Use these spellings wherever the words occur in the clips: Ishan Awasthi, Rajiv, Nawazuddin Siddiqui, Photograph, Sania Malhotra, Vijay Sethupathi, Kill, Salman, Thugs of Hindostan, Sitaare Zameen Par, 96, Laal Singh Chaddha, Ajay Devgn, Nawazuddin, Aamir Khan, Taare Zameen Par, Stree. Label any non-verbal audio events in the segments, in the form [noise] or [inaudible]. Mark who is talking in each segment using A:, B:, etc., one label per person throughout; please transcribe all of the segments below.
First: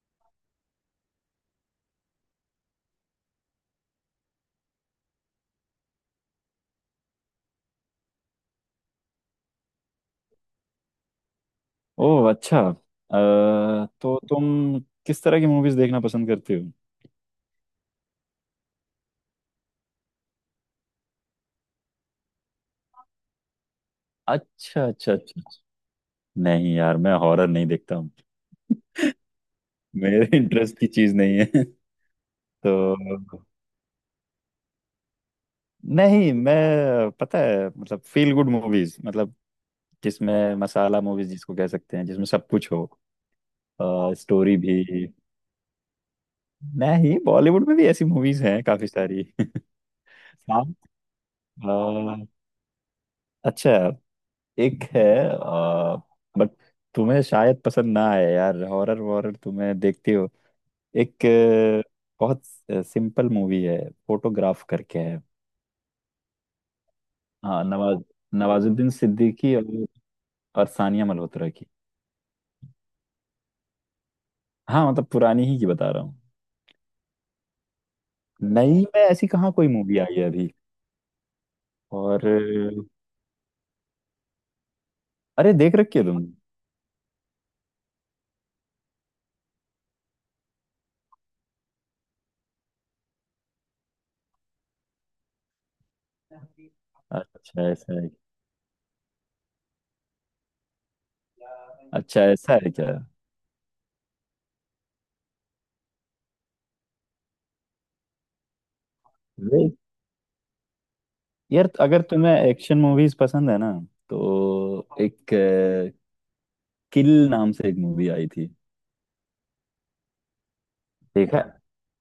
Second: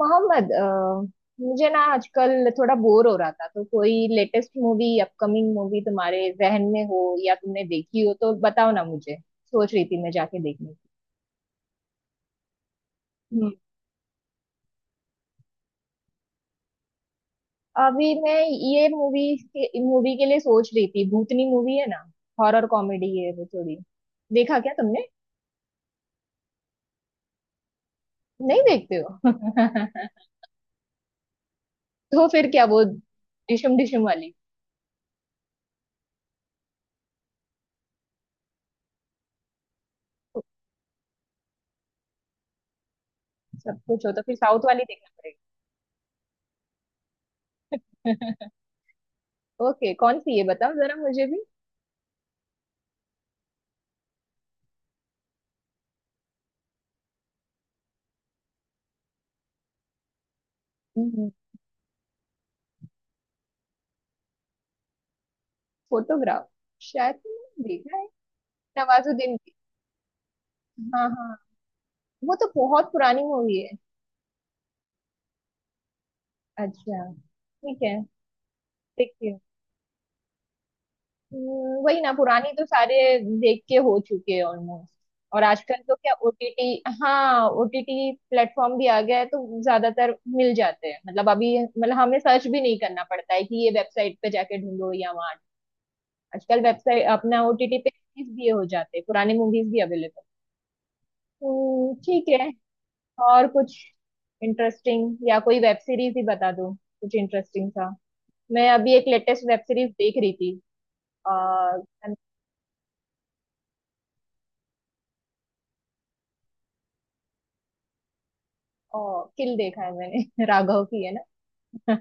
A: मोहम्मद मुझे ना आजकल थोड़ा बोर हो रहा था तो कोई लेटेस्ट मूवी अपकमिंग मूवी तुम्हारे जहन में हो या तुमने देखी हो तो बताओ ना। मुझे सोच रही थी मैं जाके देखने की।
B: ओह अच्छा
A: हम्म।
B: तो तुम किस तरह की मूवीज देखना पसंद करते हो।
A: अभी मैं ये मूवी के लिए सोच रही थी। भूतनी मूवी है ना, हॉरर कॉमेडी है वो थोड़ी। देखा क्या
B: अच्छा
A: तुमने?
B: अच्छा अच्छा। नहीं यार मैं हॉरर नहीं देखता हूँ।
A: नहीं देखते हो [laughs]
B: मेरे [laughs] इंटरेस्ट की चीज नहीं है। [laughs]
A: तो फिर क्या वो
B: तो
A: डिशम डिशम वाली?
B: नहीं मैं पता है मतलब फील गुड मूवीज, मतलब जिसमें मसाला मूवीज जिसको कह सकते हैं जिसमें सब कुछ हो,
A: सब कुछ हो तो फिर
B: स्टोरी
A: साउथ
B: भी।
A: वाली देखना
B: नहीं बॉलीवुड में भी ऐसी मूवीज
A: पड़ेगा।
B: हैं काफी सारी। [laughs]
A: [laughs] ओके कौन सी है
B: हाँ,
A: बताओ जरा मुझे
B: अ, अच्छा, एक है, आ, बट तुम्हें शायद पसंद ना आए यार, हॉरर वॉरर तुम्हें देखती हो। एक
A: भी।
B: बहुत सिंपल मूवी है, फोटोग्राफ करके है।
A: फोटोग्राफ शायद
B: हाँ
A: तुमने देखा
B: नवाज,
A: है,
B: नवाजुद्दीन
A: नवाजुद्दीन की।
B: सिद्दीकी और सानिया
A: हाँ हाँ,
B: मल्होत्रा की।
A: वो तो बहुत पुरानी मूवी है।
B: हाँ मतलब पुरानी ही की बता रहा हूँ।
A: अच्छा ठीक है,
B: नई में ऐसी
A: देखती हूँ।
B: कहाँ कोई मूवी आई है अभी।
A: वही ना,
B: और
A: पुरानी तो सारे देख के हो चुके हैं ऑलमोस्ट। और
B: अरे देख
A: आजकल तो
B: रखी है
A: क्या
B: तुम।
A: ओटीटी, हाँ ओटीटी प्लेटफॉर्म भी आ गया है तो ज्यादातर मिल जाते हैं। मतलब अभी मतलब हमें सर्च भी नहीं करना पड़ता है कि ये वेबसाइट पे जाके ढूंढो या वहाँ। आजकल वेबसाइट अपना
B: अच्छा
A: ओटीटी पे
B: ऐसा है।
A: release भी हो जाते हैं, पुराने मूवीज भी अवेलेबल।
B: अच्छा
A: ठीक है।
B: ऐसा है क्या।
A: और कुछ इंटरेस्टिंग या कोई वेब सीरीज ही बता दो कुछ इंटरेस्टिंग सा। मैं अभी एक लेटेस्ट वेब
B: वे-
A: सीरीज देख रही थी। आ,
B: यार अगर तुम्हें एक्शन मूवीज पसंद है ना, तो एक किल नाम से एक मूवी आई थी।
A: ओ, किल देखा है मैंने [laughs] राघव की है ना।
B: देखा है?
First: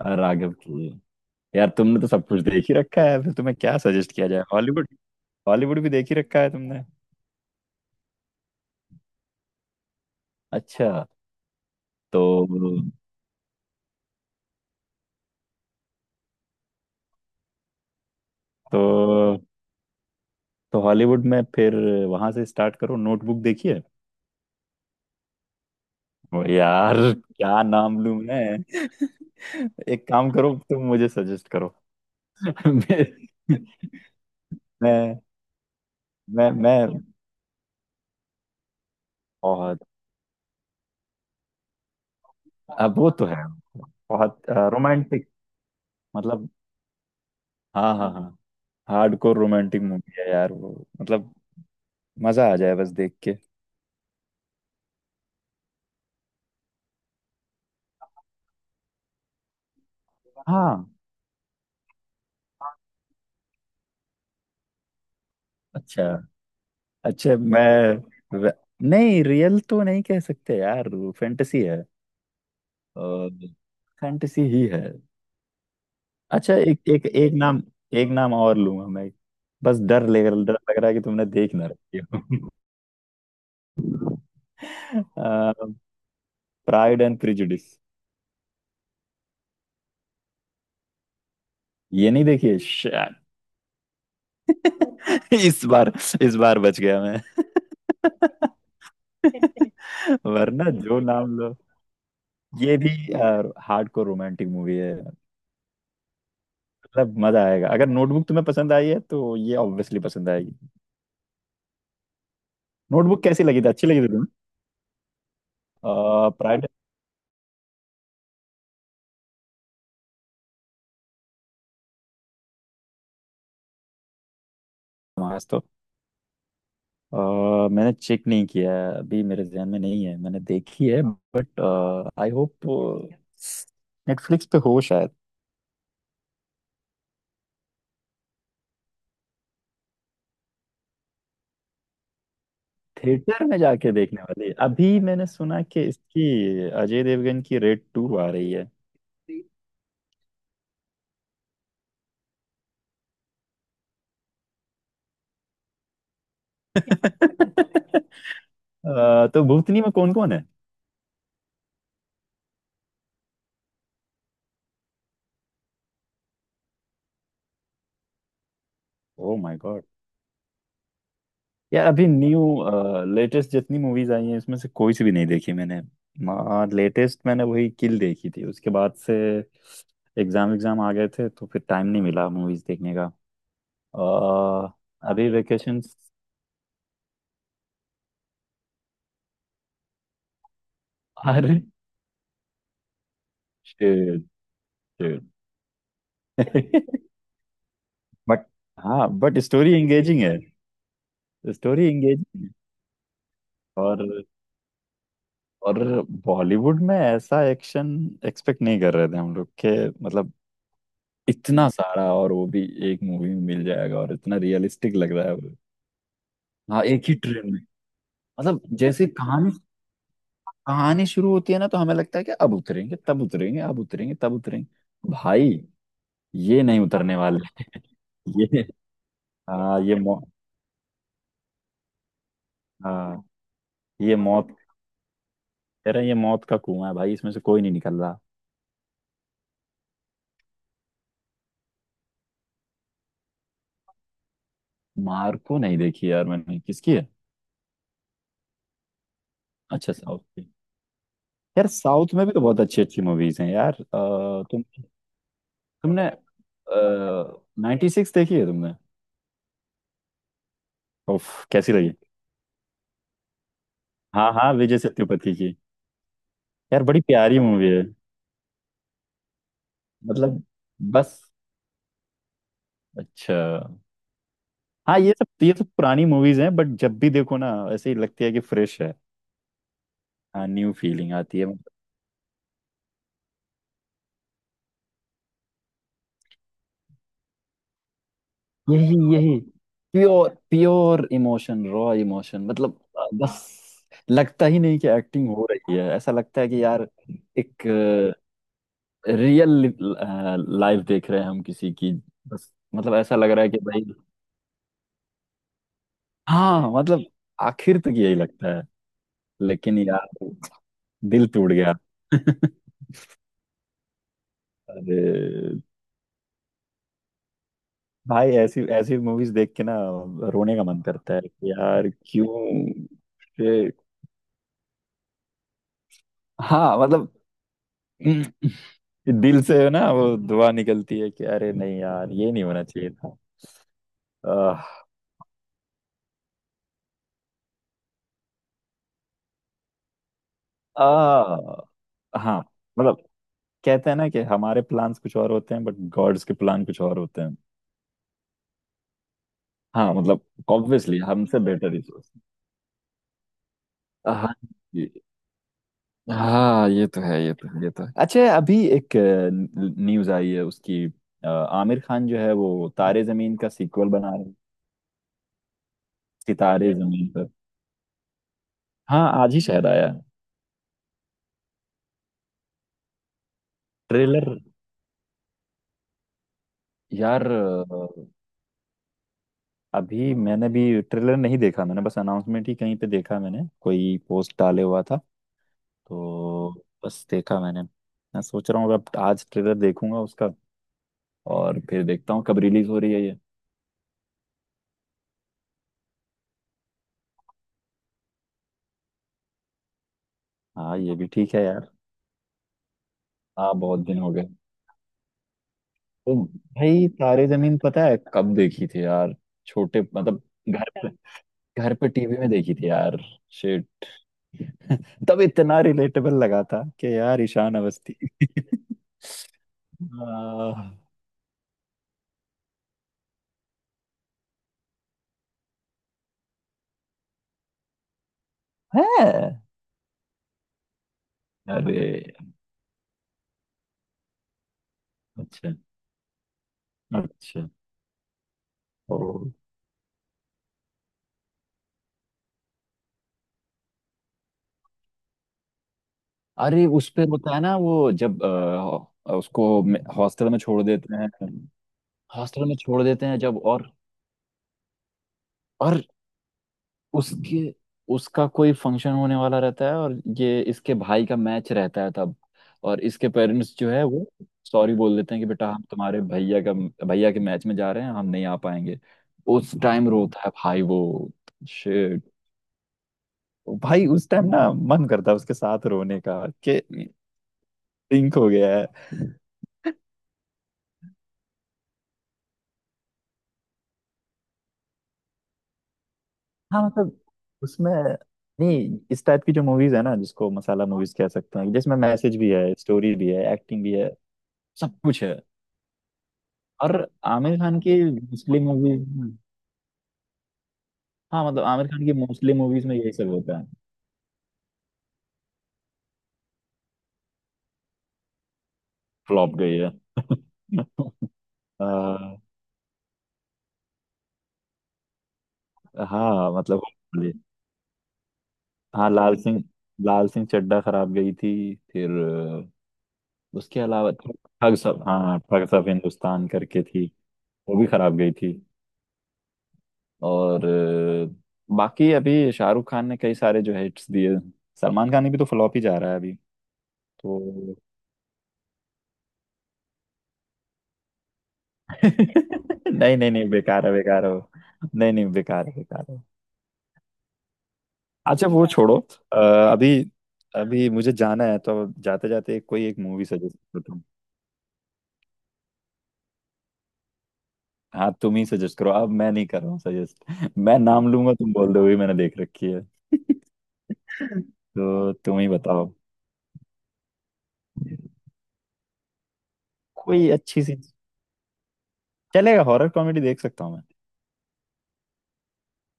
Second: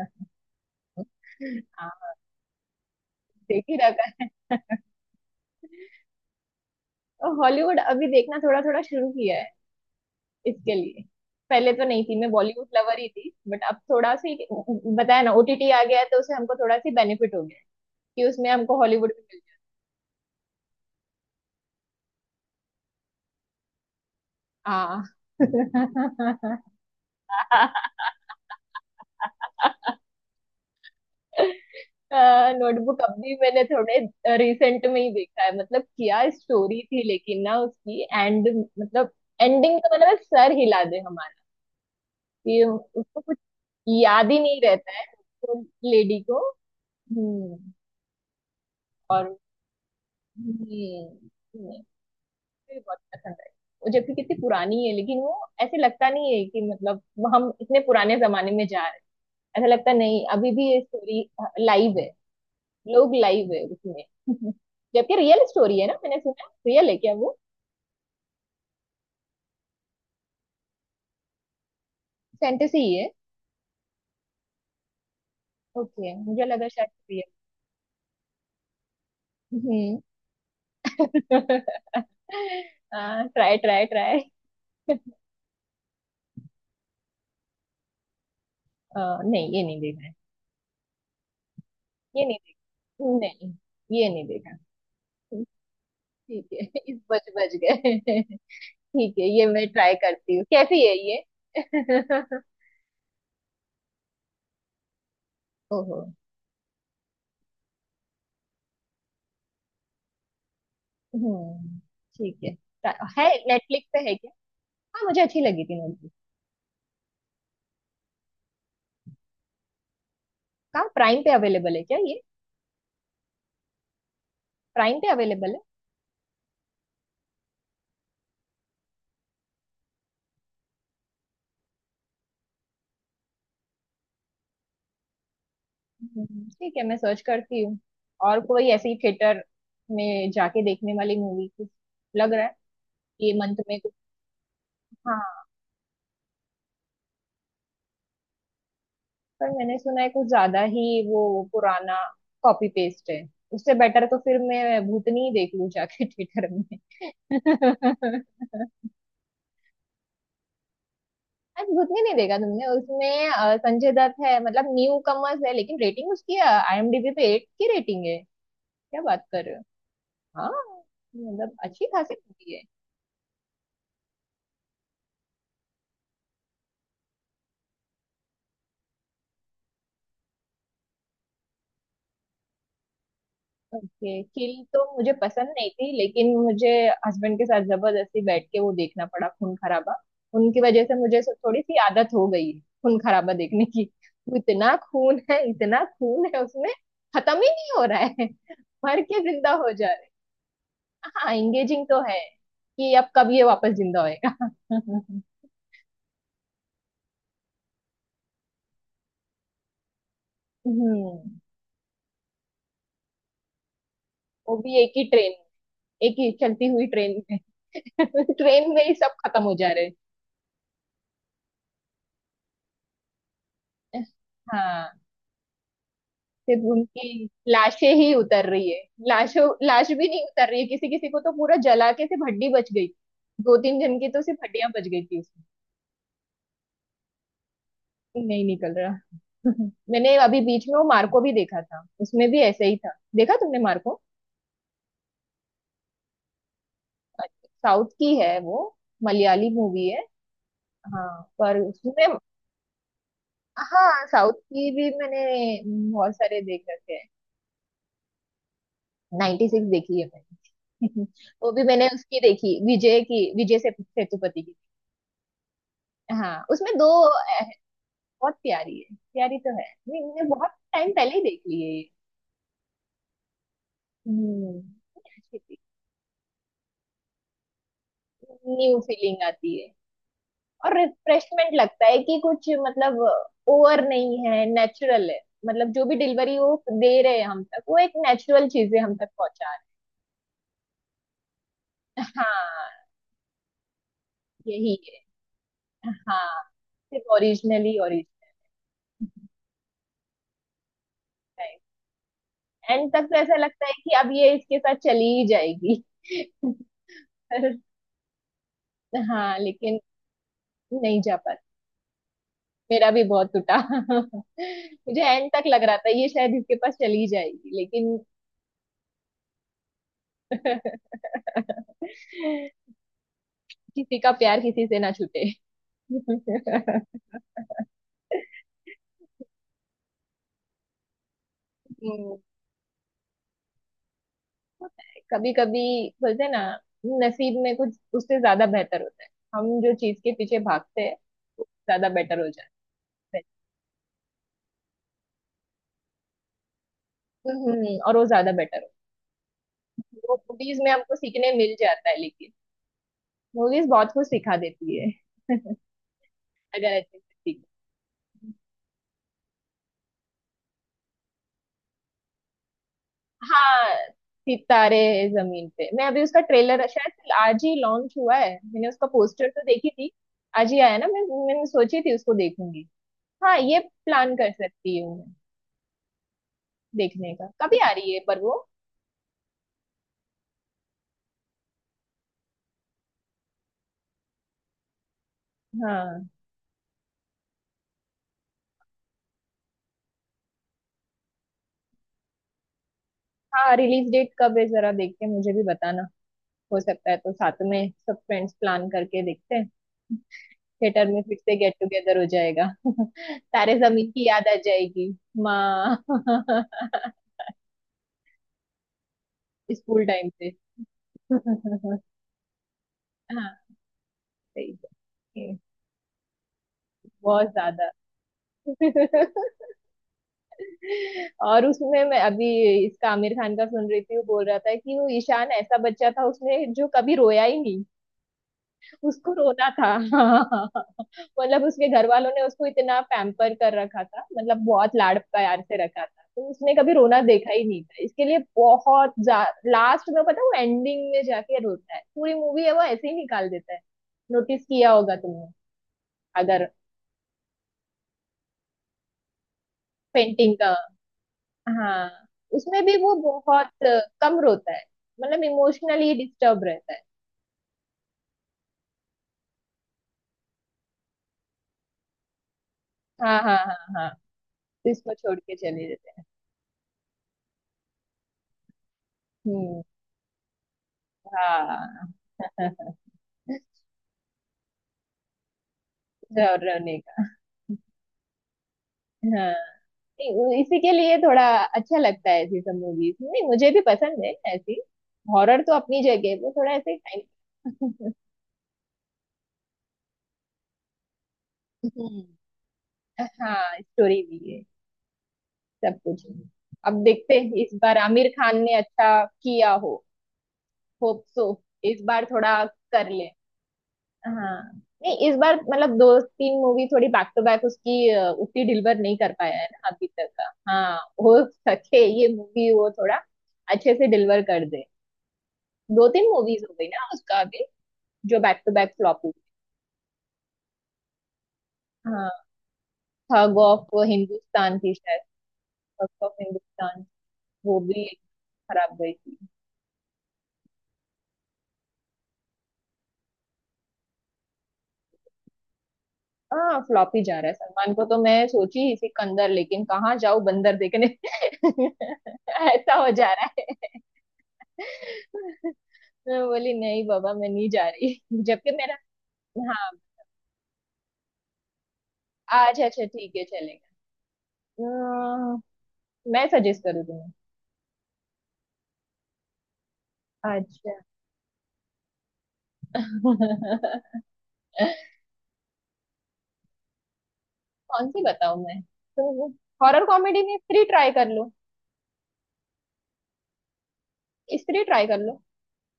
B: राघव की।
A: [laughs]
B: यार तुमने तो
A: हाँ,
B: सब कुछ देख ही रखा है, फिर तुम्हें
A: देख ही
B: क्या
A: रखा
B: सजेस्ट किया जाए,
A: है।
B: हॉलीवुड। हॉलीवुड भी देख ही रखा है तुमने।
A: हॉलीवुड अभी देखना थोड़ा थोड़ा शुरू किया है इसके लिए।
B: अच्छा,
A: पहले तो नहीं थी,
B: तो
A: मैं बॉलीवुड लवर ही थी, बट अब थोड़ा सी बताया ना ओटीटी आ गया है तो उसे हमको थोड़ा सी बेनिफिट हो गया है कि उसमें हमको
B: तो
A: हॉलीवुड भी मिल
B: तो हॉलीवुड में फिर वहां से स्टार्ट करो, नोटबुक देखिए।
A: जाए।
B: ओ यार क्या
A: हाँ।
B: नाम लूं मैं। [laughs]
A: [laughs]
B: एक काम करो तुम मुझे सजेस्ट करो। [laughs]
A: नोटबुक
B: मैं
A: अब भी मैंने थोड़े रिसेंट में ही
B: मैं
A: देखा है। मतलब क्या
B: मैं
A: स्टोरी
B: मैं
A: थी लेकिन ना उसकी एंड, मतलब एंडिंग
B: बहुत,
A: तो मतलब सर हिला दे हमारा कि
B: अब वो
A: उसको
B: तो
A: कुछ
B: है
A: याद ही
B: बहुत
A: नहीं रहता है,
B: रोमांटिक
A: उसको लेडी को।
B: मतलब।
A: हम्म।
B: हाँ हाँ हाँ,
A: और
B: हार्डकोर रोमांटिक मूवी है यार वो। मतलब
A: हम्म, मुझे
B: मजा आ जाए बस
A: बहुत
B: देख
A: पसंद
B: के।
A: आई वो। जबकि कितनी पुरानी है लेकिन वो ऐसे लगता नहीं है कि मतलब हम इतने पुराने जमाने में जा रहे हैं। ऐसा लगता नहीं, अभी भी ये
B: हाँ,
A: स्टोरी लाइव है, लोग लाइव है उसमें। [laughs] जबकि रियल स्टोरी है ना,
B: अच्छा
A: मैंने सुना। रियल है क्या
B: अच्छा,
A: वो?
B: नहीं रियल तो नहीं कह सकते यार, फैंटेसी है।
A: फैंटेसी ही है।
B: और फैंटेसी ही है।
A: ओके मुझे
B: अच्छा,
A: लगा
B: एक
A: शायद
B: एक
A: रियल।
B: एक नाम, एक नाम और लूंगा मैं। बस
A: हम्म।
B: डर लग रहा है कि तुमने देख ना रखी हो।
A: [laughs] Try try try.
B: [laughs] Pride and Prejudice.
A: नहीं ये नहीं देखा है।
B: ये
A: ये
B: नहीं
A: नहीं
B: देखिए। Shit.
A: देखा नहीं, ये नहीं देखा।
B: [laughs] इस बार इस
A: ठीक
B: बार
A: है
B: बच
A: [laughs] इस
B: गया मैं।
A: बच बच गए [laughs] ठीक है, ये मैं ट्राई
B: [laughs] [laughs]
A: करती हूँ,
B: वरना
A: कैसी है
B: जो
A: ये।
B: नाम लो
A: [laughs]
B: ये भी हार्ड कोर रोमांटिक मूवी है,
A: ओहो।
B: मतलब मजा आएगा, अगर नोटबुक तुम्हें पसंद आई है तो ये ऑब्वियसली पसंद आएगी।
A: हम्म ठीक है। ता-
B: नोटबुक
A: है,
B: कैसी लगी थी, अच्छी
A: नेटफ्लिक्स पे
B: लगी थी
A: है क्या?
B: तुम्हें?
A: हाँ मुझे अच्छी लगी थी। नेटफ्लिक्स
B: प्राइड,
A: कहाँ, प्राइम पे अवेलेबल है क्या ये? प्राइम पे
B: आज
A: अवेलेबल है।
B: तो अ, मैंने चेक नहीं किया है, अभी मेरे जहन में नहीं है मैंने देखी है, बट आई होप नेटफ्लिक्स पे हो शायद।
A: ठीक है मैं सर्च करती हूँ। और कोई ऐसी थिएटर में जाके देखने वाली मूवी कुछ लग रहा है ये
B: थिएटर में
A: मंथ में कुछ?
B: जाके देखने वाली है। अभी मैंने
A: हाँ।
B: सुना कि इसकी अजय देवगन की रेड टू आ रही है। [laughs]
A: पर मैंने सुना है कुछ ज्यादा ही वो पुराना कॉपी पेस्ट है। उससे बेटर तो फिर मैं भूतनी ही देख लूँ जाके थिएटर में। [laughs]
B: तो भूतनी में कौन कौन है।
A: आज भूतनी नहीं देखा तुमने? उसमें संजय दत्त है। मतलब न्यू कमर्स है लेकिन रेटिंग उसकी आईएमडीबी पे एट की रेटिंग है। क्या बात
B: ओह
A: कर रहे
B: माय
A: हो।
B: गॉड।
A: हाँ मतलब अच्छी
B: यार अभी
A: खासी
B: न्यू,
A: मूवी है।
B: लेटेस्ट जितनी मूवीज आई हैं इसमें से कोई सी भी नहीं देखी मैंने। लेटेस्ट मैंने वही किल देखी थी, उसके बाद से एग्जाम एग्जाम आ गए थे तो फिर टाइम नहीं मिला मूवीज देखने का।
A: ये किल तो
B: अ,
A: मुझे
B: अभी
A: पसंद नहीं
B: वेकेशन।
A: थी लेकिन मुझे हस्बैंड के साथ जबरदस्ती बैठ के वो देखना पड़ा, खून खराबा। उनकी वजह से मुझे सो- थोड़ी
B: अरे
A: सी आदत हो गई है खून खराबा देखने की।
B: शिट,
A: वो इतना खून
B: शिट।
A: है, इतना खून है उसमें,
B: [laughs]
A: खत्म ही नहीं हो रहा है।
B: बट,
A: मर
B: हाँ
A: के
B: बट
A: जिंदा हो
B: स्टोरी
A: जा रहे हैं।
B: एंगेजिंग है।
A: हाँ
B: स्टोरी
A: एंगेजिंग तो है
B: एंगेजिंग है।
A: कि अब कब ये वापस जिंदा
B: और
A: होएगा [laughs]
B: और बॉलीवुड में ऐसा एक्शन एक्सपेक्ट नहीं कर रहे थे हम लोग के, मतलब
A: हम्म।
B: इतना सारा और वो भी एक मूवी में मिल जाएगा, और इतना
A: वो भी एक
B: रियलिस्टिक
A: ही
B: लग रहा है
A: ट्रेन,
B: वो।
A: एक ही चलती
B: हाँ
A: हुई
B: एक ही
A: ट्रेन में।
B: ट्रेन में,
A: [laughs]
B: मतलब
A: ट्रेन में ही
B: जैसे
A: सब खत्म
B: कहानी,
A: हो जा रहे
B: कहानी शुरू होती है ना, तो हमें लगता है कि अब उतरेंगे तब उतरेंगे, अब
A: हैं।
B: उतरेंगे तब
A: हाँ
B: उतरेंगे, भाई
A: सिर्फ
B: ये नहीं
A: उनकी
B: उतरने वाले।
A: लाशें ही
B: [laughs]
A: उतर
B: ये,
A: रही है। लाशों,
B: हाँ
A: लाश
B: ये
A: भी नहीं उतर रही है, किसी किसी को तो पूरा जला के सिर्फ हड्डी बच गई।
B: हाँ
A: दो तीन जन की
B: ये
A: तो सिर्फ
B: मौत,
A: हड्डियां बच गई थी उसमें।
B: कह रहे हैं, ये मौत का कुआं है भाई, इसमें से कोई नहीं निकल रहा।
A: नहीं निकल रहा [laughs] मैंने अभी बीच में वो मार्को भी देखा था, उसमें भी ऐसे ही था। देखा तुमने मार्को?
B: मार्को नहीं देखी यार मैंने, किसकी है?
A: साउथ की है वो, मलयाली मूवी
B: अच्छा
A: है।
B: साउथ की।
A: हाँ पर
B: यार
A: उसमें।
B: साउथ में भी तो बहुत अच्छी अच्छी मूवीज हैं यार,
A: हाँ साउथ
B: तुम,
A: की भी मैंने
B: तुमने
A: बहुत सारे देख रखे हैं।
B: नाइन्टी सिक्स देखी है तुमने?
A: 96 देखी है मैंने
B: उफ,
A: [laughs] वो भी
B: कैसी
A: मैंने
B: लगी।
A: उसकी देखी, विजय की, विजय से
B: हाँ
A: सेतुपति।
B: हाँ विजय सेतुपति की।
A: हाँ उसमें
B: यार
A: दो
B: बड़ी प्यारी मूवी है,
A: बहुत प्यारी है, प्यारी तो है। मैं- मैंने
B: मतलब
A: बहुत टाइम पहले ही
B: बस
A: देख ली है ये।
B: अच्छा।
A: हम्म।
B: हाँ ये सब, ये सब पुरानी मूवीज हैं बट जब भी देखो ना ऐसे ही लगती है कि
A: न्यू
B: फ्रेश है।
A: फीलिंग आती है।
B: हाँ न्यू
A: और
B: फीलिंग आती है,
A: रिफ्रेशमेंट
B: मतलब
A: लगता है कि कुछ मतलब ओवर नहीं है, नेचुरल है। मतलब जो भी डिलीवरी वो दे रहे हैं हम तक, वो एक नेचुरल चीजें हम
B: यही
A: तक
B: यही,
A: पहुंचा रहे हैं।
B: प्योर प्योर इमोशन, रॉ
A: [laughs] हाँ
B: इमोशन, मतलब बस लगता ही
A: यही
B: नहीं कि
A: है।
B: एक्टिंग हो रही है, ऐसा लगता
A: हाँ
B: है कि यार
A: सिर्फ
B: एक
A: ओरिजिनली ओरिजिनल।
B: रियल लाइफ देख रहे हैं हम किसी की, बस
A: एंड
B: मतलब
A: तक तो
B: ऐसा लग
A: ऐसा
B: रहा है कि
A: लगता है
B: भाई।
A: कि अब ये इसके साथ चली ही जाएगी [laughs]
B: हाँ मतलब
A: पर
B: आखिर तक यही लगता है,
A: हाँ,
B: लेकिन
A: लेकिन
B: यार
A: नहीं जा
B: दिल
A: पाती।
B: टूट गया। [laughs]
A: मेरा भी बहुत टूटा [laughs]
B: अरे
A: मुझे एंड तक लग रहा था ये शायद इसके पास चली जाएगी लेकिन।
B: भाई, ऐसी ऐसी मूवीज देख के ना रोने का मन
A: [laughs]
B: करता है कि यार क्यों ये-
A: किसी का प्यार किसी से ना छूटे।
B: हाँ मतलब, [clears throat] दिल से ना वो दुआ निकलती है कि अरे नहीं यार ये नहीं होना चाहिए था। आह,
A: कभी कभी बोलते हैं ना, नसीब में कुछ उससे ज्यादा बेहतर होता है। हम जो चीज के पीछे भागते हैं वो ज्यादा बेटर
B: आह,
A: हो
B: हाँ
A: जाता
B: मतलब
A: है।
B: कहते हैं ना कि हमारे प्लान्स कुछ और होते हैं बट गॉड्स के प्लान कुछ और होते हैं।
A: और वो ज्यादा बेटर हो।
B: हाँ
A: वो
B: मतलब
A: मूवीज में हमको
B: ऑब्वियसली
A: सीखने
B: हमसे
A: मिल
B: बेटर ही
A: जाता है
B: सोचते
A: लेकिन, मूवीज बहुत कुछ
B: हैं। हाँ
A: सिखा देती है [laughs]
B: हाँ
A: अगर
B: ये
A: अच्छे
B: तो
A: से
B: है, ये
A: सीखे।
B: तो है, ये तो है। अच्छा अभी एक न्यूज आई है उसकी, आमिर खान जो है वो तारे जमीन का
A: हाँ।
B: सीक्वल बना रहे हैं।
A: सितारे जमीन पे, मैं अभी उसका ट्रेलर
B: सितारे जमीन
A: शायद
B: पर।
A: आज ही लॉन्च हुआ है, मैंने उसका
B: हाँ
A: पोस्टर
B: आज ही
A: तो
B: शायद
A: देखी
B: आया
A: थी। आज ही आया ना। मैं मैंने सोची थी उसको देखूंगी। हाँ ये प्लान
B: ट्रेलर।
A: कर सकती हूँ मैं देखने का,
B: यार
A: कभी आ रही है पर वो।
B: अभी मैंने भी ट्रेलर नहीं देखा, मैंने बस अनाउंसमेंट ही कहीं पे देखा, मैंने कोई पोस्ट डाले हुआ था,
A: हाँ
B: तो बस देखा मैंने। मैं सोच रहा हूँ अब आज ट्रेलर देखूंगा उसका, और फिर देखता हूँ कब रिलीज हो रही है ये।
A: हाँ। रिलीज डेट कब है जरा देख के मुझे भी बताना। हो सकता है तो साथ में सब फ्रेंड्स प्लान करके देखते हैं।
B: हाँ
A: थिएटर
B: ये
A: में
B: भी
A: फिर
B: ठीक
A: से
B: है
A: गेट
B: यार।
A: टुगेदर हो जाएगा [laughs] तारे
B: हाँ बहुत
A: जमीन
B: दिन
A: की
B: हो गए।
A: याद आ जाएगी माँ
B: तो
A: [laughs]
B: भाई तारे जमीन पता है कब देखी थी यार, छोटे
A: स्कूल टाइम
B: मतलब
A: से
B: घर पे, घर
A: [laughs]
B: पे टीवी में देखी थी यार।
A: हाँ
B: शिट।
A: सही
B: [laughs] तब
A: है,
B: इतना रिलेटेबल लगा था कि यार
A: बहुत
B: ईशान
A: ज्यादा
B: अवस्थी। [laughs]
A: [laughs]
B: आ,
A: और उसमें मैं अभी इसका आमिर खान का सुन रही थी, वो बोल रहा था कि वो ईशान ऐसा बच्चा था उसने जो कभी रोया ही नहीं, उसको
B: है
A: रोना था [laughs] मतलब उसके
B: अरे,
A: घर वालों ने उसको इतना पैम्पर कर रखा था, मतलब बहुत लाड प्यार
B: अच्छा
A: से रखा था तो उसने कभी रोना देखा ही
B: अच्छा,
A: नहीं था इसके लिए बहुत।
B: ओ,
A: लास्ट में पता है वो एंडिंग में जाके रोता है, पूरी मूवी है वो ऐसे ही निकाल देता है। नोटिस किया होगा तुमने अगर।
B: अरे उस पे होता है ना वो जब उसको हॉस्टल
A: पेंटिंग
B: में
A: का।
B: छोड़ देते हैं,
A: हाँ
B: हॉस्टल में
A: उसमें भी
B: छोड़
A: वो
B: देते हैं जब,
A: बहुत कम रोता है, मतलब
B: और
A: इमोशनली डिस्टर्ब रहता है।
B: उसके, उसका कोई फंक्शन होने वाला रहता है और ये इसके भाई का मैच रहता है तब, और इसके
A: हाँ हाँ
B: पेरेंट्स
A: हाँ
B: जो है
A: हाँ,
B: वो
A: तो
B: सॉरी
A: इसको
B: बोल देते
A: छोड़
B: हैं कि
A: के
B: बेटा हम
A: चले
B: तुम्हारे
A: जाते
B: भैया का, भैया के मैच में जा रहे हैं, हम नहीं आ पाएंगे।
A: हैं।
B: उस
A: हम्म।
B: टाइम रोता है भाई वो।
A: हाँ
B: शिट।
A: [laughs]
B: भाई उस टाइम ना मन करता है उसके साथ रोने का
A: और
B: कि
A: रोने का।
B: सिंक हो गया है।
A: हाँ। नहीं, इसी के लिए थोड़ा अच्छा लगता है ऐसी सब मूवीज। नहीं मुझे भी पसंद है ऐसी। हॉरर तो अपनी जगह है, वो थोड़ा
B: हाँ
A: ऐसे
B: मतलब उसमें,
A: टाइम। [laughs]
B: नहीं इस टाइप की जो मूवीज है ना जिसको मसाला मूवीज कह सकते हैं, जिसमें मैसेज भी
A: हम्म।
B: है, स्टोरी भी है,
A: हाँ
B: एक्टिंग भी है,
A: स्टोरी भी है,
B: सब कुछ है।
A: सब कुछ है।
B: और
A: अब देखते हैं
B: आमिर
A: इस
B: खान की
A: बार आमिर
B: मोस्टली
A: खान ने
B: मूवीज
A: अच्छा
B: में,
A: किया हो। होप
B: हाँ
A: सो।
B: मतलब आमिर
A: इस
B: खान की
A: बार
B: मोस्टली
A: थोड़ा
B: मूवीज में
A: कर
B: यही
A: ले।
B: सब होता है।
A: हाँ नहीं इस बार मतलब दो तीन मूवी थोड़ी बैक टू बैक उसकी उतनी डिलीवर नहीं कर
B: फ्लॉप
A: पाया है
B: गई
A: ना
B: है।
A: अभी
B: [laughs]
A: तक का, हाँ। हो सके ये
B: अह,
A: मूवी वो थोड़ा अच्छे से डिलीवर कर दे। दो तीन
B: हाँ
A: मूवीज हो
B: मतलब
A: गई ना
B: hopefully।
A: उसका अभी जो बैक टू बैक
B: हाँ
A: फ्लॉप हुई।
B: लाल सिंह, लाल सिंह चड्ढा खराब गई थी फिर,
A: हाँ थग
B: उसके
A: ऑफ
B: अलावा ठग
A: हिंदुस्तान थी
B: सब,
A: शायद।
B: हाँ ठग सब
A: थग ऑफ
B: हिंदुस्तान करके
A: हिंदुस्तान
B: थी, वो
A: वो
B: भी
A: भी
B: खराब गई थी।
A: खराब गई थी।
B: और बाकी अभी शाहरुख खान ने कई सारे जो हिट्स दिए, सलमान खान भी तो फ्लॉप ही जा रहा है अभी।
A: हाँ फ्लॉप ही जा रहा है,
B: तो
A: सलमान को तो मैं सोची इसी कंदर लेकिन कहाँ जाऊँ बंदर देखने [laughs] ऐसा हो
B: नहीं नहीं
A: जा रहा
B: नहीं बेकार है, बेकार है वो।
A: है।
B: नहीं नहीं बेकार है बेकार है।
A: मैं बोली नहीं बाबा मैं नहीं जा रही [laughs]
B: अच्छा वो
A: जबकि मेरा।
B: छोड़ो, अ,
A: हाँ।
B: अभी अभी मुझे जाना है तो जाते जाते
A: आज
B: कोई एक
A: अच्छा
B: मूवी
A: ठीक है
B: सजेस्ट करो तुम।
A: चलेगा। अम्म, मैं सजेस्ट करूँ तुम्हें?
B: हाँ तुम ही सजेस्ट करो, अब मैं नहीं कर रहा हूँ सजेस्ट, मैं
A: अच्छा
B: नाम लूंगा तुम बोल दोगे मैंने देख रखी है। [laughs]
A: [laughs]
B: तो तुम ही बताओ
A: कौन सी बताऊँ मैं तुम हॉरर
B: कोई
A: कॉमेडी में
B: अच्छी सी।
A: स्त्री ट्राई कर लो।
B: चलेगा हॉरर कॉमेडी देख सकता हूँ मैं।
A: स्त्री ट्राई कर लो,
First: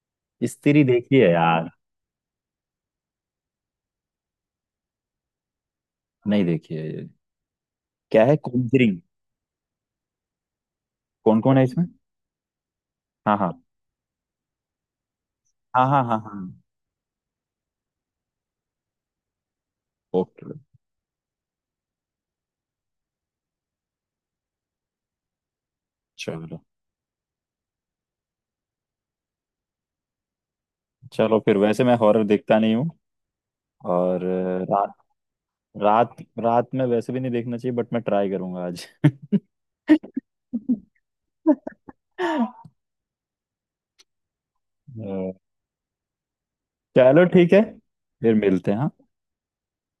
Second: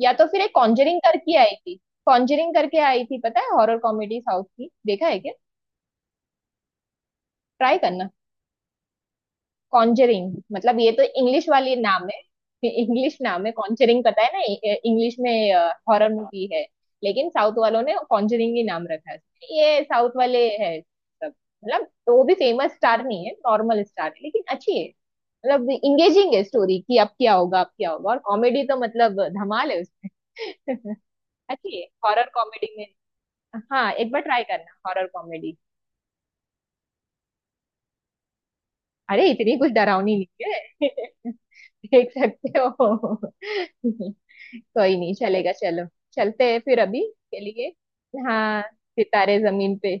A: या तो फिर एक
B: स्त्री
A: कॉन्जरिंग
B: देखी है
A: करके आई
B: यार।
A: थी। कॉन्जरिंग करके आई थी पता है, हॉरर कॉमेडी साउथ की, देखा है क्या?
B: नहीं देखी है ये।
A: ट्राई करना।
B: क्या है कॉन्जरिंग,
A: कॉन्जरिंग मतलब ये तो
B: कौन
A: इंग्लिश
B: कौन है
A: वाली
B: इसमें।
A: नाम है, इंग्लिश
B: हाँ
A: नाम है
B: हाँ
A: कॉन्जरिंग पता है ना, इंग्लिश में
B: हाँ हाँ।
A: हॉरर
B: हाँ
A: मूवी
B: हाँ।
A: है, लेकिन साउथ वालों ने कॉन्जरिंग ही नाम रखा है, ये साउथ वाले
B: ओके।
A: है सब। मतलब तो वो भी फेमस स्टार नहीं है, नॉर्मल स्टार है, लेकिन अच्छी है, मतलब इंगेजिंग है
B: चलो,
A: स्टोरी कि अब क्या होगा अब क्या होगा, और कॉमेडी तो मतलब धमाल है उसमें
B: चलो
A: [laughs]
B: फिर,
A: अच्छी
B: वैसे
A: है
B: मैं हॉरर
A: हॉरर
B: देखता
A: कॉमेडी
B: नहीं
A: में,
B: हूँ।
A: हाँ एक बार
B: और
A: ट्राई
B: अ,
A: करना
B: रात
A: हॉरर कॉमेडी।
B: रात रात में वैसे भी नहीं देखना चाहिए, बट मैं ट्राई करूंगा आज।
A: अरे इतनी कुछ डरावनी
B: [laughs]
A: नहीं है [laughs] देख सकते हो [laughs] कोई नहीं
B: अ,
A: चलेगा, चलो चलते हैं फिर अभी
B: चलो
A: के
B: ठीक है,
A: लिए।
B: फिर
A: हाँ
B: मिलते हैं हाँ।
A: सितारे जमीन पे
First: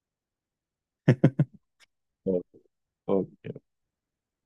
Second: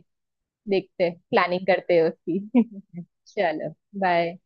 A: देखते,
B: [laughs]
A: प्लानिंग करते हैं उसकी। [laughs]
B: ओके।
A: चलो बाय।